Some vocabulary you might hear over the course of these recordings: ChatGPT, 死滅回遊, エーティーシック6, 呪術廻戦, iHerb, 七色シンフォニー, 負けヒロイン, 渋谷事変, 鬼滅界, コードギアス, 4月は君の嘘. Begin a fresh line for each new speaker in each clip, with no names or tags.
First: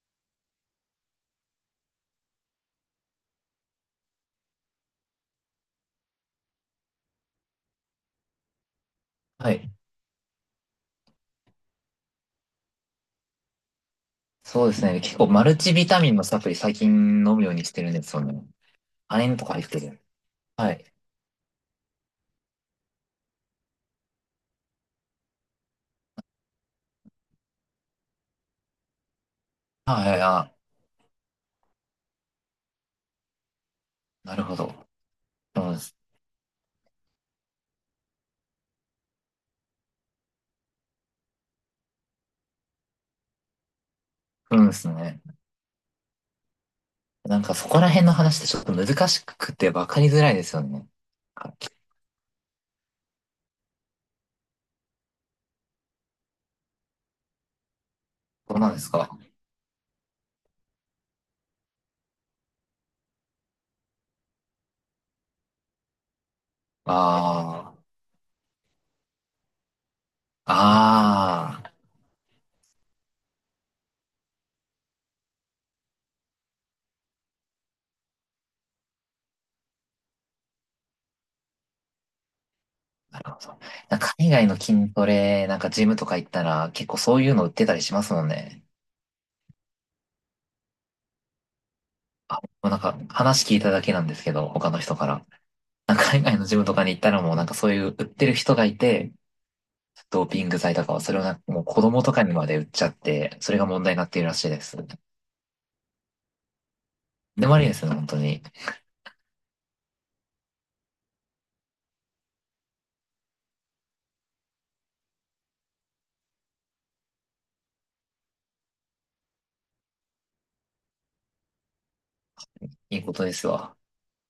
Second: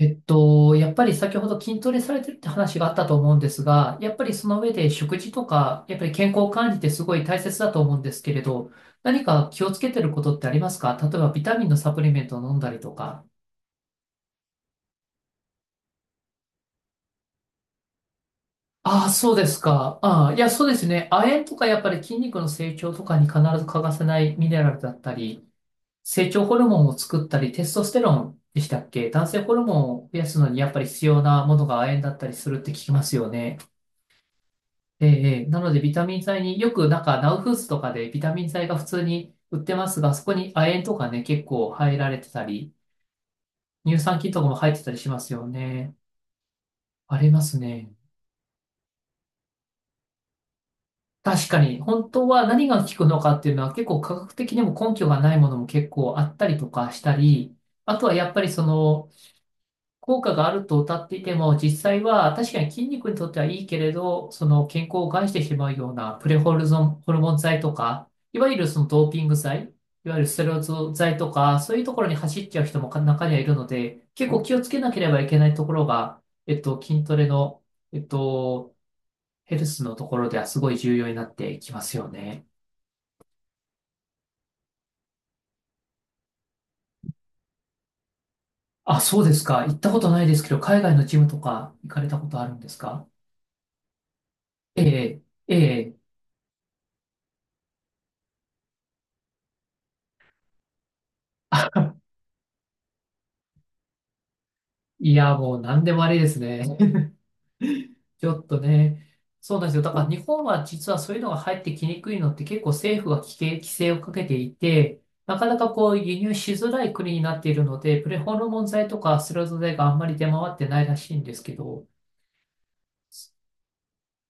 やっぱり先ほど筋トレされてるって話があったと思うんですが、やっぱりその上で食事とか、やっぱり健康管理ってすごい大切だと思うんですけれど、何か
は
気
い。
をつけてることってありますか？例えばビタミンのサプリメントを飲んだりとか。
そうですね。結構マルチビタミンのサプリ最近飲むようにしてるんですよね。
ああ、
亜
そう
鉛と
で
か
す
入って
か。
る。
ああ、いや、そう
は
です
い。
ね。亜鉛とかやっぱり筋肉の成長とかに必ず欠かせないミネラルだったり、成長ホルモンを作ったり、テストステロンでしたっけ？男性ホルモン
は
を
いは
増
い、
やすの
あ、
にやっぱり必要なものが亜鉛だったりするって聞きますよね。
なるほど。
ええ、な
そ
の
う
で
で
ビ
す。
タミン剤によくなんかナウフーズとかでビタミン剤が普通に売ってますが、そこに亜鉛とかね、結構入られてたり、乳酸菌とかも
そう
入
で
って
す
たりしま
ね。
すよね。あり
な
ま
んか
す
そこら
ね。
辺の話ってちょっと難しくて分かりづらいですよね。
確
あ、
かに、本当は何が効くのかっていうのは結構科学的にも根拠がないものも結構あったりとかしたり、あとはやっぱり
そう
そ
なんです
の
か？
効果があると謳っていても、実際は確かに筋肉にとってはいいけれど、その健康を害してしまうようなプレホルゾン、ホルモン剤
あ
とか、いわゆるそのドーピング剤、いわゆるステロイド剤とか、
あ、ああ、
そういうところに走っちゃう人も中にはいるので、結構気をつけなければいけないところが、筋トレの、えっと、ヘルスのところではすごい重要になってきますよね。
なるほど。なんか海外の筋トレ、なんかジムとか行ったら結構そういうの売ってたりしますもんね。
あ、そうですか。行ったことないですけど、海外のジムとか行かれたこ
あ、
と
も
あるんで
う
す
なんか
か？
話聞いただけなんですけど、他の
え
人か
え、
ら。
え
なん
え。
か海外のジムとかに行ったらもうなんかそういう売ってる人がいて、ドーピング剤とかはそれをなんかもう子供とかにまで売っちゃって、それが問題になっているらしいです。
いや、もう何でもありですね。
でもありですね、本当
ちょ
に。
っとね。そうなんですよ。だから日本は実はそういうのが入ってきにくいのって結構政府が規制をかけていて、なかなかこう輸入しづらい国になっているので、プレホルモン剤とかスレゾ剤があんまり出回ってないらしいんですけど、
いいことですわ。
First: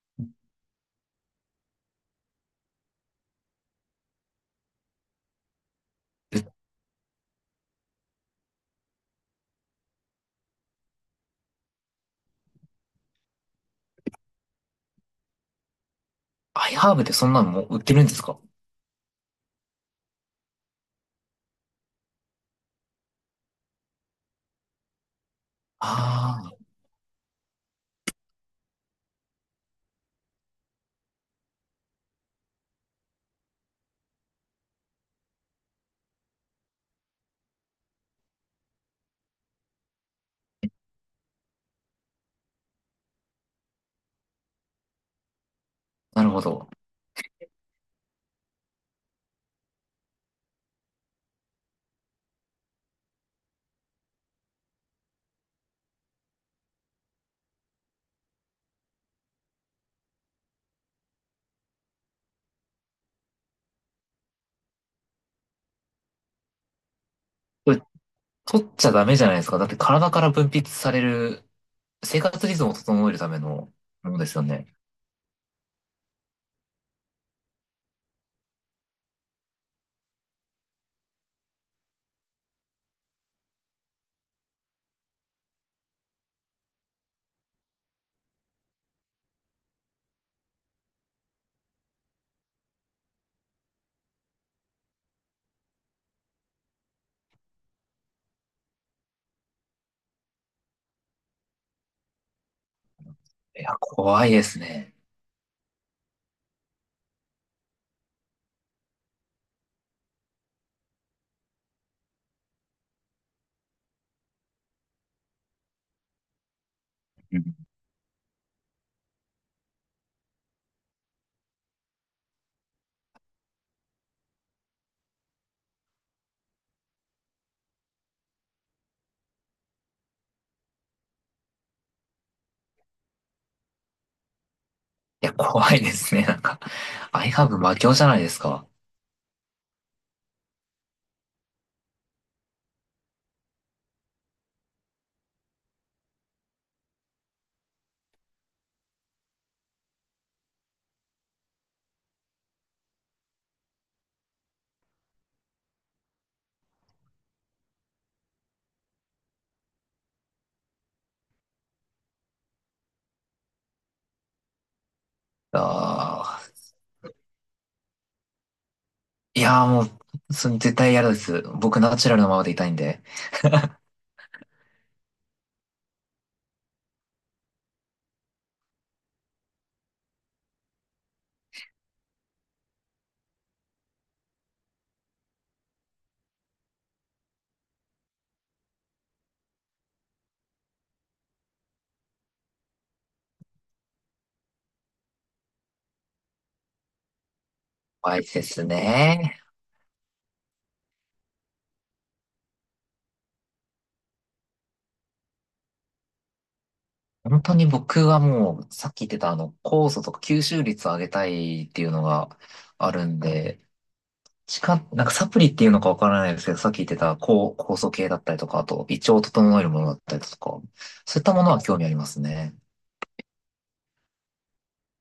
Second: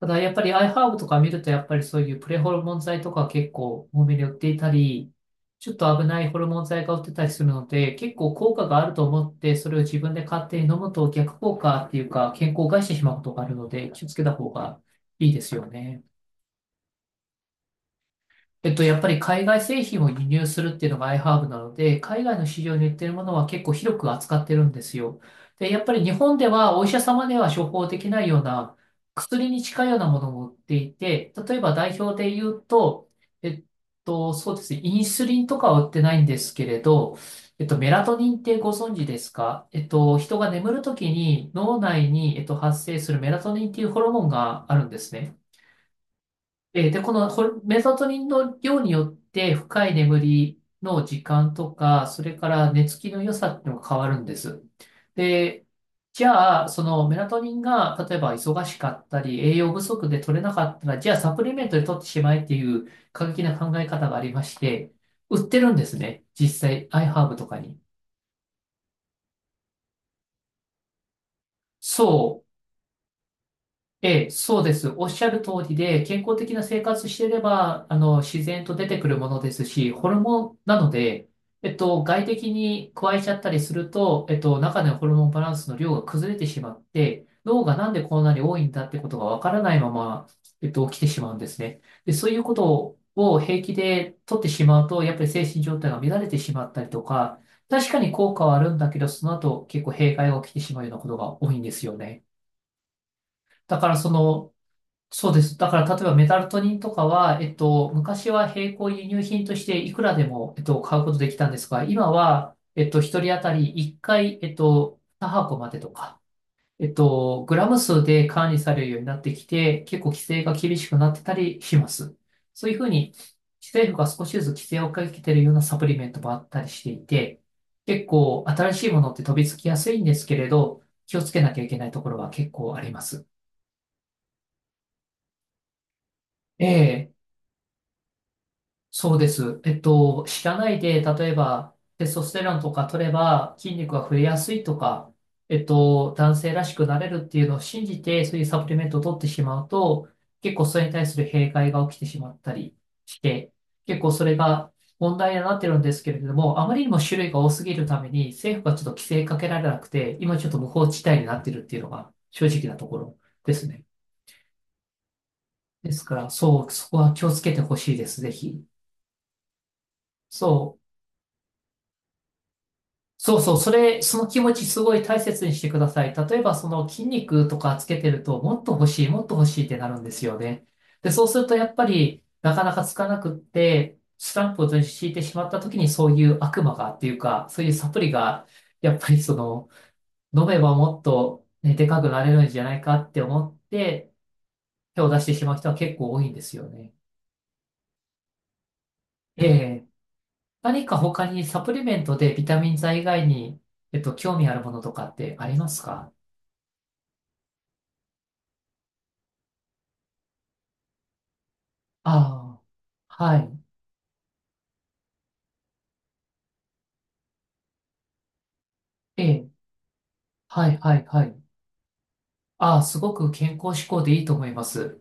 ただやっぱり iHerb とか見るとやっぱりそういうプレホルモン剤とか結構多めに売っていたり、ちょっと危ないホ
う
ルモン剤が売ってたりするので、結構効果があると思ってそれを自分で勝手に飲むと逆効果っていうか健康を害してしまうことがあるので気をつけた方がいいですよね。
アイハーブってそんなのもう売ってるんですか？
やっぱり海外製品を輸入するっていうのが iHerb なので、海外の市場に売ってるものは結構広く扱ってるんですよ。で、やっぱり日本
あ
で
あ
はお医者様では処方できないような薬に近いようなものも売っていて、例えば代表で言うと、えっそうですね、インスリンとかは売ってないんですけれど、メラトニンってご存知ですか？人が眠るときに脳内に、発生するメラトニンっていうホルモンがあるんですね。
ー、なるほど。
で、このホルメラトニンの量によって深い眠りの時間とか、それから寝つきの良さっていうのが変わるんです。で、じゃあ、そのメラトニンが例えば忙しかったり、栄養不足で取れなかったら、じゃあサプリメントで取ってしまえっていう過激な考え方がありまして、売ってるんですね。実際、iHerb とか
こ
に。
れ取っちゃダメじゃないですか。だって体から分泌される生
そ
活
う。
リズムを整えるためのもので
ええ、
すよ
そう
ね。
です。おっしゃる通りで、健康的な生活していれば、自然と出てくるものですし、ホルモンなので、外的に加えちゃったりすると、中でのホルモンバランスの量が崩れてしまって、脳がなんでこんなに多いんだってことがわからないまま、起きてしまうんですね。で、そういうことを平気で取ってしまうと、やっぱり精神状態が乱れてしまったりとか、確かに効果はあるんだけど、その後結構弊害が起きてしまうようなことが多いんですよね。
いや、
だからそ
怖いで
の、
すね。
そうです。だから、例えばメタルトニンとかは、昔は並行輸入品としていくらでも、買うことできたんですが、今は、一人当たり1回、2箱までとか、
う
グ
ん。
ラム数で管理されるようになってきて、結構規制が厳しくなってたりします。そういうふうに、政府が少しずつ規制をかけてるようなサプリメントもあったりしていて、結構新しいものって飛びつきやすいんですけれど、気をつけなきゃいけないところは結構あります。
いや、怖いですね。なんか、
ええ、
アイハーブ魔境じゃないですか。
そうです。知らないで、例えば、テストステロンとか取れば筋肉が増えやすいとか、男性らしくなれるっていうのを信じて、そういうサプリメントを取ってしまうと、結構それに対する弊害が起きてしまったりして、結構それが問題になってるんですけれども、あまりにも種類が多すぎるために、政府がちょっと規制かけられなくて、今ちょっと無法地帯になってるっていうのが正直なところですね。ですから、
ああ。
そう、そこは気をつけてほしいです、ぜひ。
いやーもう、その絶
そ
対
う。
嫌です。僕ナチュラルなままでいたいんで。
そうそう、それ、その気持ちすごい大切にしてください。例えば、その筋肉とかつけてると、もっと欲しい、もっと欲しいってなるんですよね。で、そうすると、やっぱり、なかなかつかなくって、スランプを敷いてしまった時に、そういう悪魔がっていうか、そういうサプリが、やっぱりその、飲めばもっと、ね、でかくなれるんじゃないかって思って、手を出してしまう人は結構多いんですよね。
怖いですね。
ええ、何か他にサプリメントでビタミン剤以外に、興味あるものとかってありますか？
本当に僕はもう、さっき言ってた酵素とか吸収率を上げたいっていうの
あ
があるん
あ、はい。
で、なんかサプリっていうのかわからないですけど、さっき言ってた酵素系だったりとか、あと胃腸を
ええ、
整えるものだったりとか、
はい、はい、
そういっ
は
た
い。
ものは興味ありますね。
ああ、すごく健康志向でいいと思います。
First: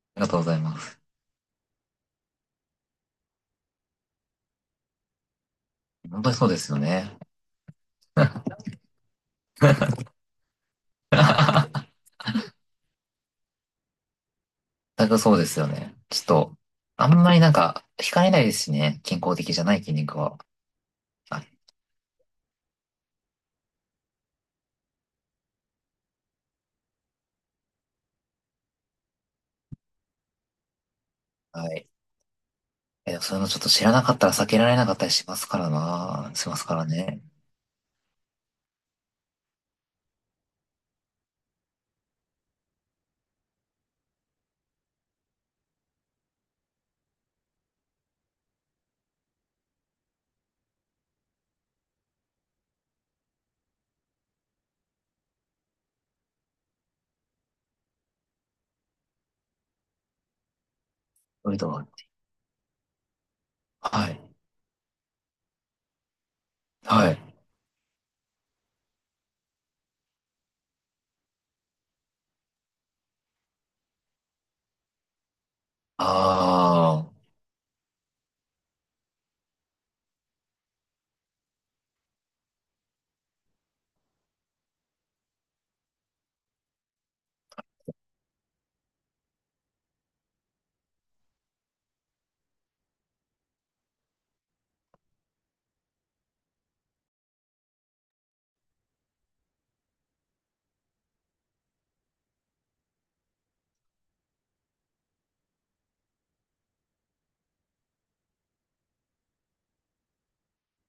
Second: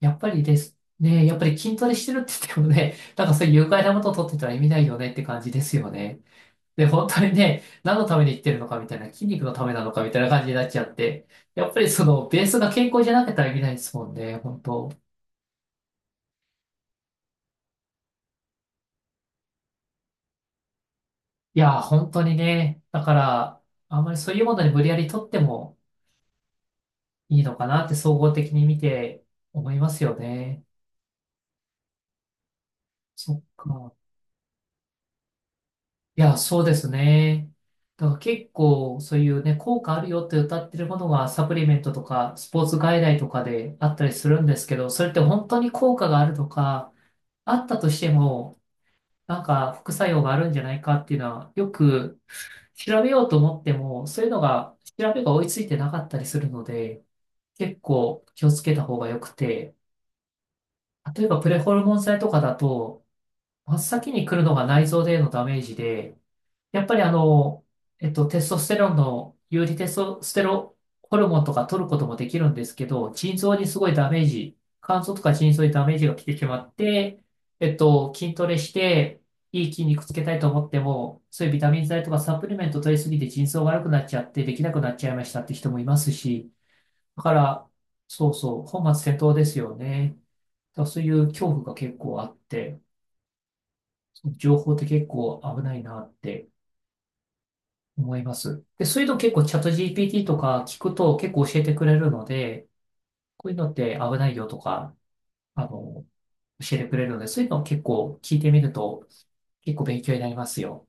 やっ
ありが
ぱ
とう
り
ご
で
ざい
す
ます。
ね。やっぱり筋トレしてるって言ってもね、なんかそういう有害なものを取ってたら意味ないよねって感じですよね。
本当にそうですよ
で、本
ね。
当にね、何のために言ってる のかみたいな、筋肉のためなのかみたいな感じになっちゃって、やっぱりそのベースが健康じゃなけたら意味ないですもんね、本当。
全くそうですよね。ちょっと、あんまりなんか、惹かれないですしね。健康的じゃない筋肉は。あ、
いや、本当にね、だから、あんまりそういうものに無理やり取ってもいいのかなって総合的に見て思いますよね。
はい。え、
そ
そうい
っ
うのちょっと知ら
か。
なかったら避けられなかったりしますから
い
な。
や、
しま
そう
す
で
から
す
ね。
ね。だから結構そういうね、効果あるよって歌ってるものがサプリメントとかスポーツ外来とかであったりするんですけど、それって本当に効果があるとか、あったとしても、副作用があるんじゃないかっていうのは、よく調べようと思っても、そういうのが、調べが追いついてなかったりするので、結構気をつけた方が良くて、例えばプ
そうい
レ
うの
ホル
は。
モン剤とかだと、真っ
は
先
い。
に来るのが内臓でのダメージで、やっぱり
はい。
テストステロンの、有利テストステロホルモンとか取ることもできるんですけど、腎臓にすごいダメージ、肝臓とか腎臓にダメージが
あ
来てしまって、筋トレして、いい筋肉つけたいと思っても、そういうビタミン剤とかサプリメント取りすぎて腎臓悪くなっちゃって、できなくなっちゃいましたって人もいますし、だから、そうそう、本末転倒ですよね。だからそういう恐怖が結構あって、情報って結構危ないなって、思います。で、そういうの結構チャット GPT とか聞くと結構教えてくれるので、こういうのって危ないよとか、あの、教えてくれるので、そういうのを結構聞いてみると結構勉強になりますよ。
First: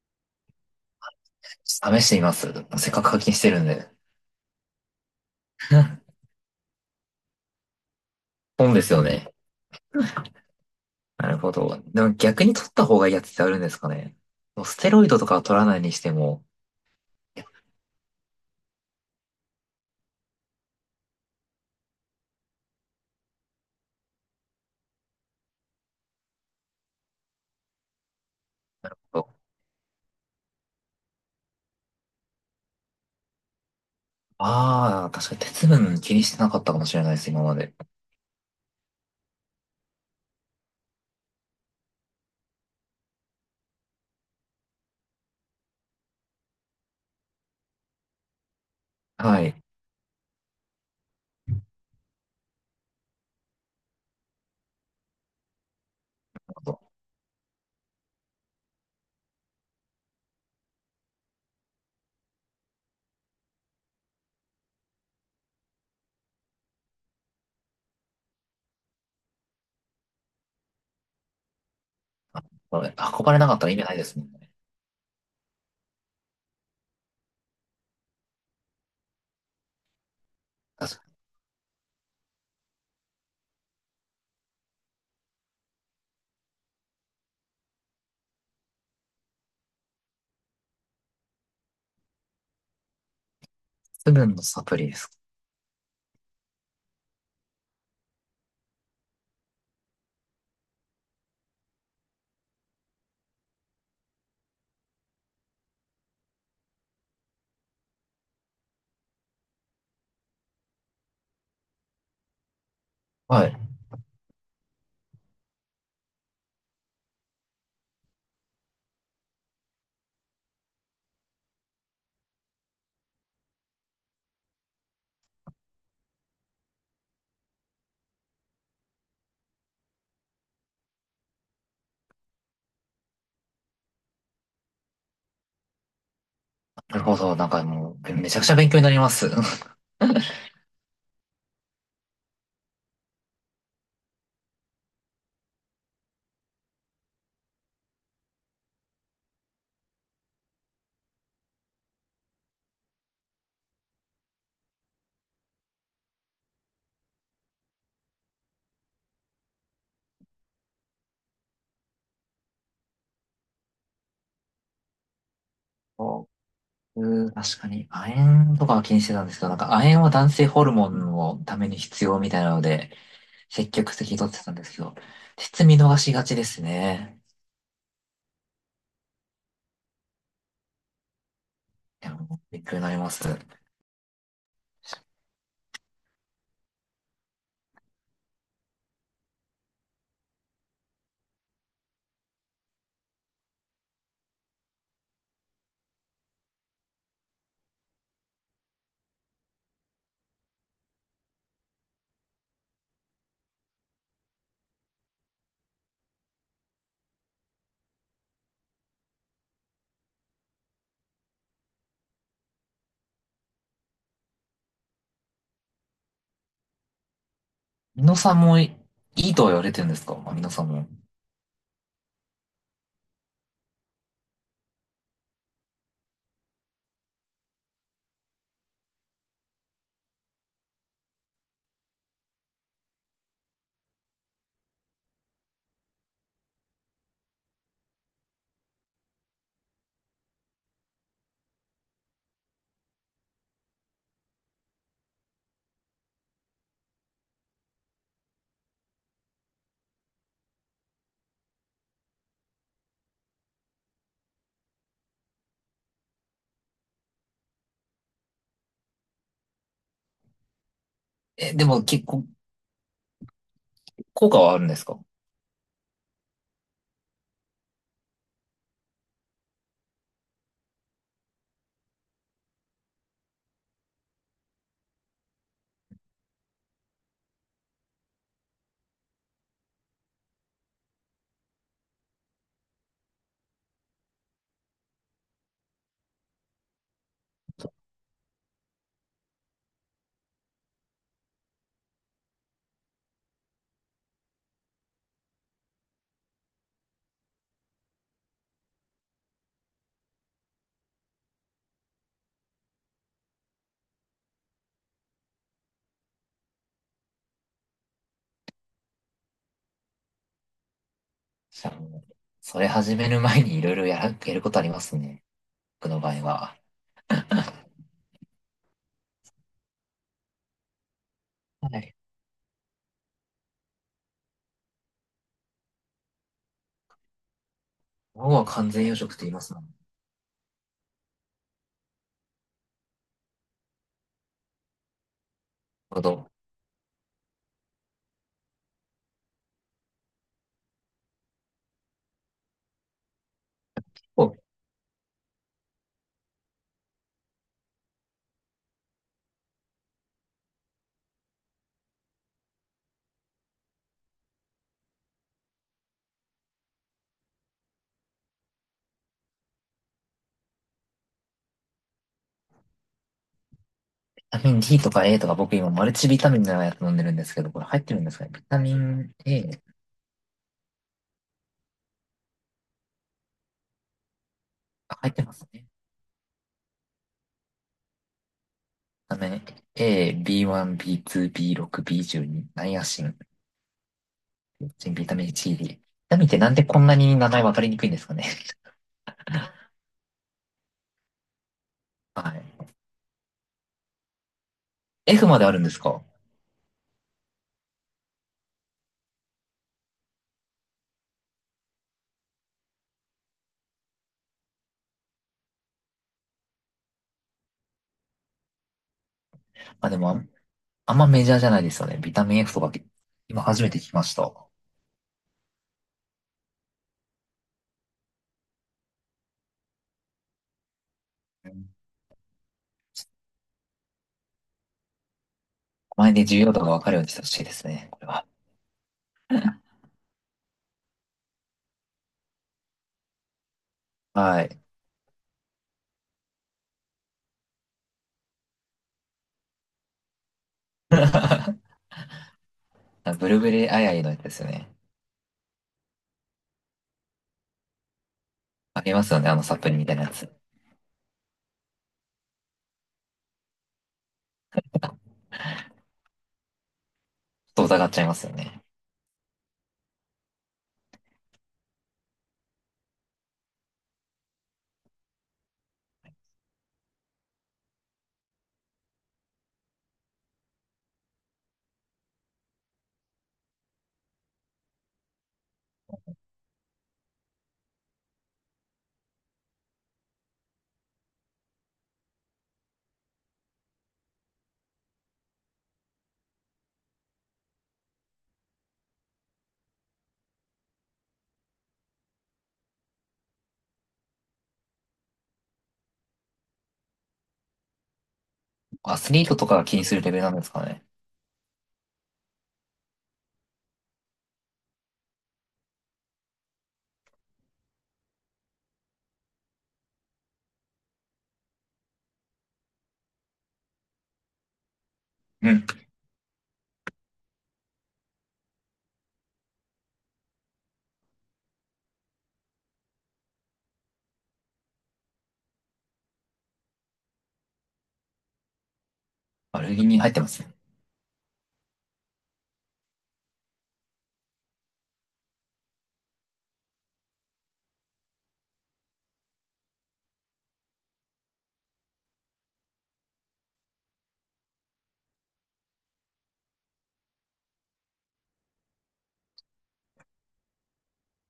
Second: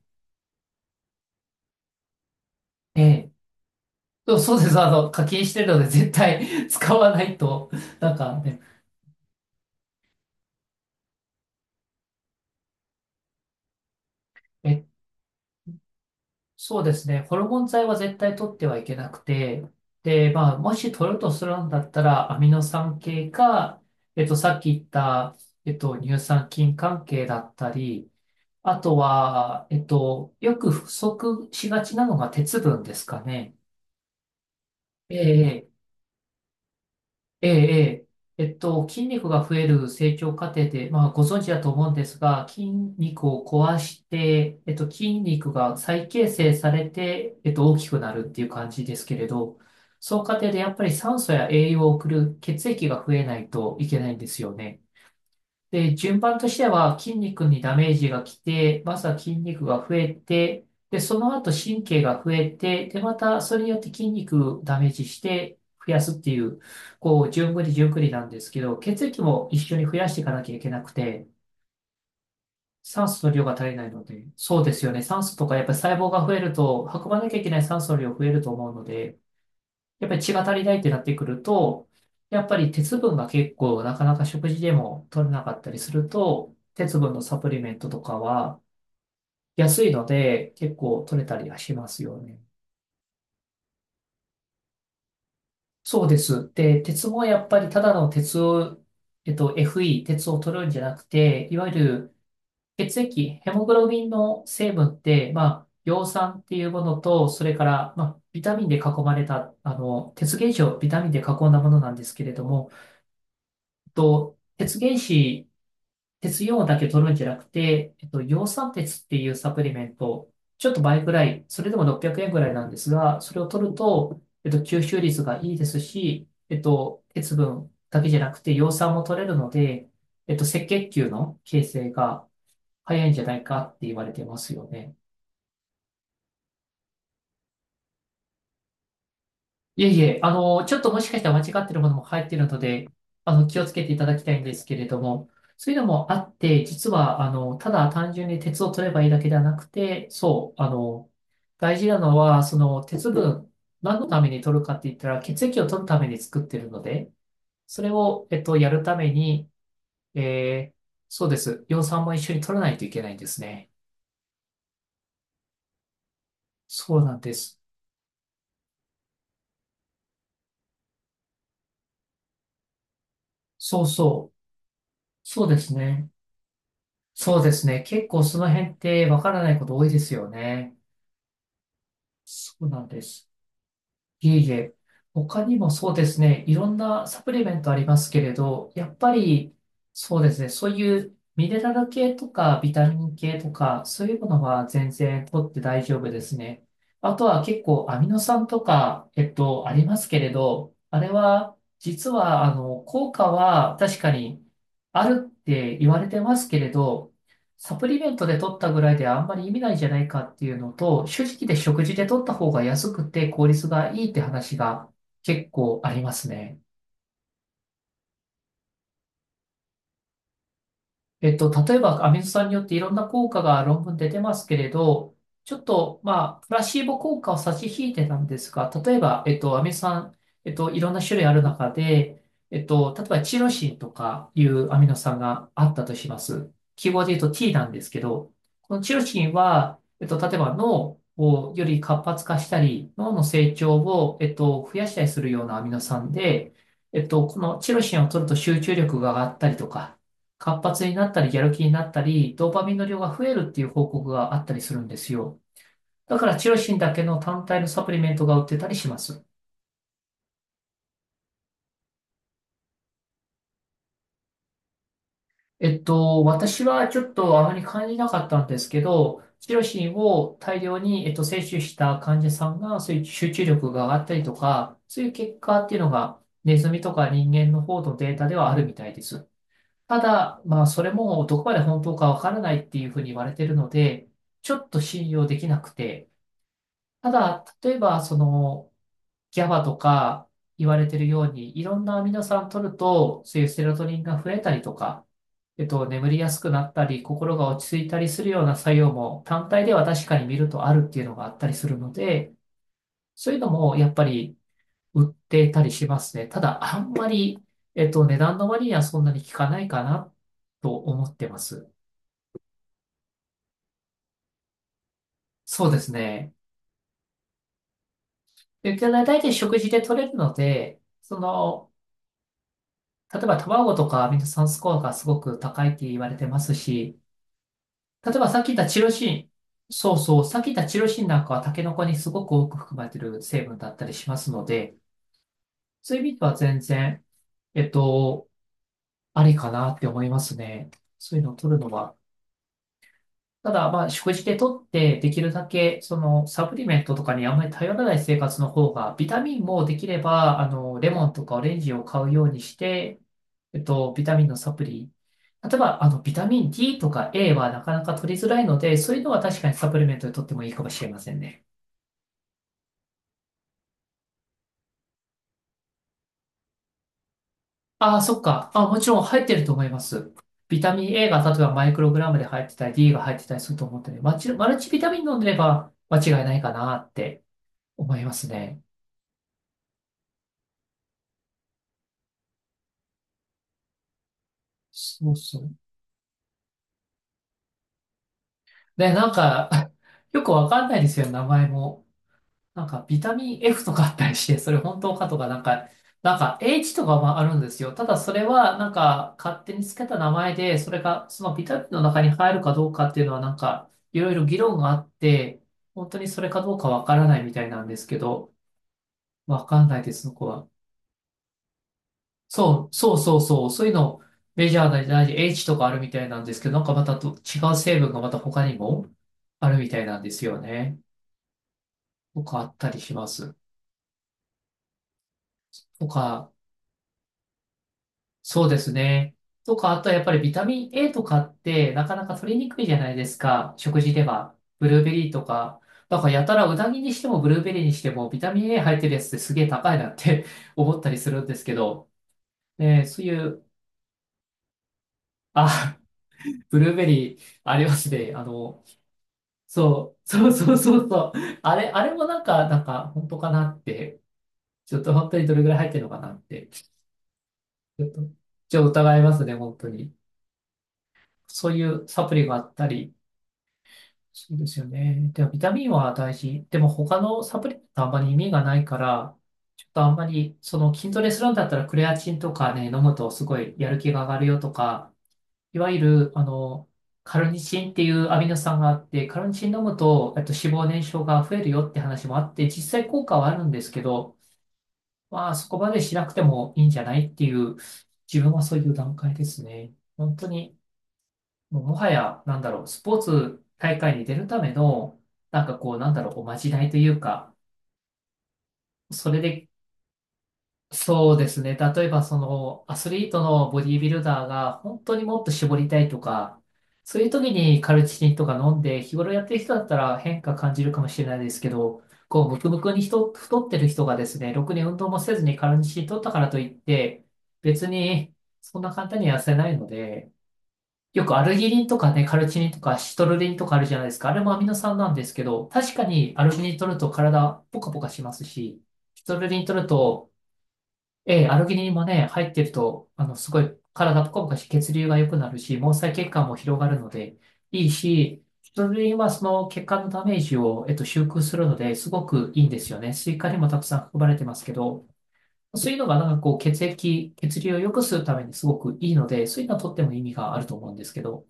あ、試してみます。せっ
え
かく課
え。
金してるんで。
そうそうです。課金してるので絶 対 使わないと、なんかね、
本ですよね。なるほど。でも逆に取った方がいいやつってあるんですかね。もうス
え、
テロイドとかは取らないにしても。
そうですね。ホルモン剤は絶対取ってはいけなくて、で、もし取るとするんだったら、アミノ酸系か、さっき言った、乳酸菌関係だったり、あとは、よく不足しがちなのが鉄分ですかね。
ああ、
え
確かに鉄
え、
分気にしてなかったかもしれないです、今
ええ、
まで。
ええ、筋肉が増える成長過程で、ご存知だと思うんですが、筋肉を壊して、筋肉が再形成されて、大きくなるっていう感じですけれ
はい。なる
ど、その過程でやっぱり酸素や栄養を送る血液が増えないといけないんですよね。で、順番とし
ほ
て
ど。
は筋肉にダメージが来て、まずは筋肉が増えて、で、その後神経が増えて、で、またそれによって筋肉ダメージして増やすっていう、こう、順繰り順繰りなんですけど、血液も一緒に増やしていかなきゃいけなくて、
これ
酸
運
素の
ばれ
量
な
が
かっ
足
たら
り
意
な
味
い
ない
の
です
で、
もんね。
そうですよね。酸素とかやっぱり細胞が増えると、運ばなきゃいけない酸素の量増えると思うので、やっぱり血が足りないって
確
な
か
って
に
くると、やっぱり鉄分が結構なかなか食事でも取れなかったりすると、鉄分のサプリメントとかは安いので結構取れたりはしますよね。
鉄分のサプリです。
そうです。で、鉄もやっぱりただの鉄を、FE、鉄を取るんじゃなくて、いわゆる血液、ヘモグロビンの成分って、葉酸っていうものと、それから、ビタミンで囲まれた、鉄原子をビタミンで囲んだものなんですけれども、
はい。
と、鉄原子、鉄イオンだけ取るんじゃなくて、葉酸鉄っていうサプリメント、ちょっと倍ぐらい、それでも600円ぐらいなんですが、それを取ると、吸収率がいいですし、鉄分だけじゃなくて、葉酸も取れるので、赤血球の形成が早いんじゃないかって言われてますよね。
なるほど。なんかもう、めちゃくちゃ勉強になります。
いえいえ、ちょっともしかしたら間違ってるものも入っているので、気をつけていただきたいんですけれども、そういうのもあって、実は、ただ単純に鉄を取ればいいだけではなくて、そう、大事なのは、その鉄分、何のために取るかって言ったら、血液を取るために作ってるので、それを、やるために、えーそうです。葉酸も一緒に取らないといけないんですね。そうなん
僕、
です。
確かに、亜鉛とかは気にしてたんですけど、なんか亜鉛は男性ホルモンのために必要みたいなので、積
そう
極的に取
そ
っ
う。
てたんですけど、
そうで
鉄
す
見逃
ね。
しがちですね。
そうですね。結構その辺ってわからないこと多いですよね。
でも
そ
勉
う
強
な
に
ん
なり
で
ます。
す。いえいえ。他にもそうですね。いろんなサプリメントありますけれど、やっぱりそうですね。そういうミネラル系とかビタミン系とか、そういうものは全然取って大丈夫ですね。あとは結構アミノ酸とか、ありますけれど、あれは実はあの効果は確かにあるって言われてますけれど、サプリメントで取ったぐらいではあんまり意味ないじゃないかっていうのと、正直で食事で取った方が安くて効率がいいって話が結構ありますね。
ミノさんもいいとは言われてるんですか？まあ、ミノさんも。
例えば、アミノ酸によっていろんな効果が論文で出てますけれど、ちょっと、プラシーボ効果を差し引いてたんですが、例えば、アミノ酸、いろんな種類ある中で、例えば、チロシンとかいうアミノ酸があったとします。記号で言うと T なんですけど、このチロシンは、例えば脳をより活発化したり、脳の成長を、増やしたりするようなアミノ酸で、このチロシンを取ると集中力が上がったりとか、活発になったり、やる気になったり、ドーパミンの量が増えるっていう報告があったりするんですよ。だから、チロシンだけの単体のサプリメントが売ってたりします。
え、でも結構、効果はあるんですか？
私はちょっとあまり感じなかったんですけど、チロシンを大量に、摂取した患者さんが、そういう集中力が上がったりとか、そういう結果っていうのが、ネズミとか人間の方のデータではあるみたいです。ただ、それもどこまで本当かわからないっていうふうに言われているので、ちょっと信用できなくて、ただ、例えば、その、ギャバとか言われてるように、いろんなアミノ酸取ると、そういうセロトニンが増えたりとか、眠りやすくなったり、心が落ち着いたりするような作用も単体では確かに見るとあるっていうのがあったりするので、そういうのもやっぱり売っていたりしますね。ただ、あんまり、値段の割にはそんなに効かないかなと思ってま
じ
す。
ゃあもう、それ始める前にいろいろやることありますね。
そうで
僕
す
の場合
ね。
は。
で、大体食事で取れるので、その、
はい。
例えば卵とかミノ酸スコアがすごく高いって言われてますし、例えば
僕
さっ
は
き言った
完
チ
全
ロ
養殖っ
シ
て言
ン、
いますもん。なる
そうそう、さっき言ったチロシンなんかはタケノコにすごく多く含まれている成分だったりしますので、そう
ほ
いう意味で
ど。
は全然、えっと、ありかなって思いますね。そういうのを取るのは。ただ、食事でとって、できるだけ、その、サプリメントとかにあんまり頼らない生活の方が、ビタミンもできれば、レモンとかオレンジを買うようにして、ビタミンのサプリ。例えば、ビタミン D とか A はなかなか取りづらいので、そういうのは確かにサプリメントで取ってもいいかもしれませんね。
タミン D とか A とか僕今マルチビタミンのやつ飲んでるんですけど、これ入って
ああ、
るんで
そ
す
っ
かね？ビ
か。
タ
あ、
ミ
もちろん
ン
入ってると
A、
思います。ビタミン A が例えばマイクログラムで入ってたり、D が入ってたりすると思ってね、マルチビタ
あ、
ミン
入っ
飲ん
て
で
ま
れ
すね。
ば間違いないかなって思いますね。
ビタミン A、B1、B2、B6、B12、ナイアシン、ビ
そう
タミン
そう。
C、D。ビタミンってなんでこんなに名前分かりにくいんですかね？
ねなんか、よくわかんないですよ、名前も。
はい。
ビタミン F とかあったりして、それ本当かと
F
か、
まであるんですか？
H とかもあるんですよ。ただ、それは、勝手につけた名前で、それが、そのビタミンの中に入るかどうかっていうのは、いろいろ議論があって、本当にそれかどうかわからないみたいなんですけど、わかんない
あ、
で
で
す、
も
そこは。
あんまメジャーじゃないですよね。ビタミン F と
そ
か
う、そうそう
今
そう、
初
そう
め
いう
て聞き
の、
ました。
メジャーな大事 H とかあるみたいなんですけど、なんかまたと違う成分がまた他にもあるみたいなんですよね。
うん。
とかあったりします。と
前で
か、
重要度が分かるようにしてほしいですね。これは。
そうですね。とか、あとはやっぱりビタミン A とかってなかなか取りにくいじゃないですか。食事では。
はい。
ブルーベリーとか。だからやたらうなぎにしてもブルーベリーにしてもビタミン A 入ってるやつってすげえ高いなって 思ったり するんですけど。ね、そうい
ブルー
う、
ベリーアイアイのやつですよね。
あ、ブルーベリーありますね。あの、
ありますよね。あのサプリみたい
そ
な
う、
や
そ
つ。
うそうそうそう。あれ、あれもなんか、なんか本当かなって。ちょっと本当にどれぐらい入ってるのかなって。
と
ち
疑
ょ
っ
っ
ち
と、
ゃいますよ
ちょ
ね。
っと疑いますね、本当に。そういうサプリがあったり、そうですよね。でもビタミンは大事。でも他のサプリってあんまり意味がないから、ちょっとあんまり、その筋トレするんだったらクレアチンとかね、飲むとすごいやる気が上がるよとか、いわゆる、あの、カルニチンっていうアミノ酸があって、カルニチン飲むと、脂肪燃焼が増えるよって話もあって、実際効果はあるんですけど、まあそこまでしなくてもいいんじゃないっていう、自分はそういう段階ですね。本当にもうもはや、なんだろう、スポーツ大会に出るための、なんかこう、なんだろう、おまじないというか、
ア
そ
ス
れ
リートと
で、
かが気にするレベルなんですかね。
そうですね、例えばその、アスリートのボディービルダーが、本当にもっと絞りたいとか、そういう時にカルチキンとか飲んで、日頃やってる人だったら変化感じるかもしれないですけど、こう、ムクムクに人、太ってる人がですね、ろくに運動もせずにカ
う
ル
ん。
チキン取ったからといって、別に、そんな簡単には痩せないので、よくアルギニンとかね、カルチニンとかシトルリンとかあるじゃないですか。あれもアミノ酸なんですけど、確かにアルギニン取ると体ポカポカしますし、シトルリン取る
悪気に入
と、
ってますね。
ええ、アルギニンもね、入ってると、あの、すごい体ポカポカし、血流が良くなるし、毛細血管も広がるので、いいし、シトルリンはその血管のダメージを、修復するので、すごくいいんですよね。スイカにもたくさん含まれてますけど、そういうのがなんかこう、血液、血流を良くするためにすごくいいので、そういうのはとっても意味があると思うんですけど、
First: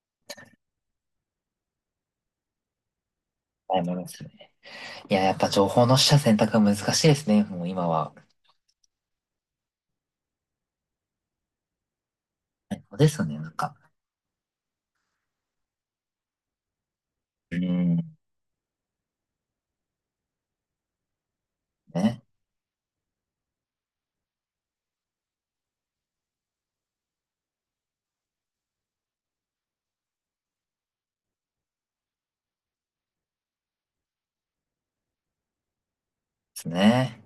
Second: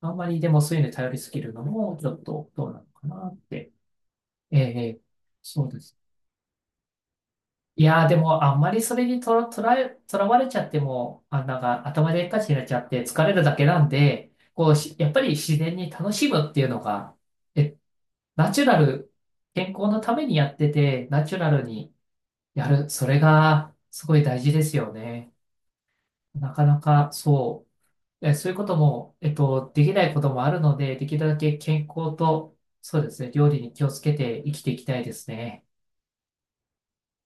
あんまりでもそういうのに頼りすぎるのも、ちょっとどうなのかなって。
はい、ますね。
ええ、
いや、やっぱ
そ
情
うで
報
す。
の取捨選択は難しいですね。もう
い
今
やー、
は。
でも、あんまりそれにとらわれちゃっても、あ、なんか頭でっかちになっち
は
ゃ
い、
っ
そう
て
です
疲
よ
れ
ね、
る
なん
だけ
か。
なんで、こうし、やっぱり自然に楽しむっていうのが、
う
え、
ん。ね。
ナチュラル、健康のためにやってて、ナチュラルに
で
やる、それがすごい大事ですよね。なかなかそう。そういうことも、できないこともあるので、できるだけ健康と、そうですね、料理に気をつけて生きていきたいですね。
すね。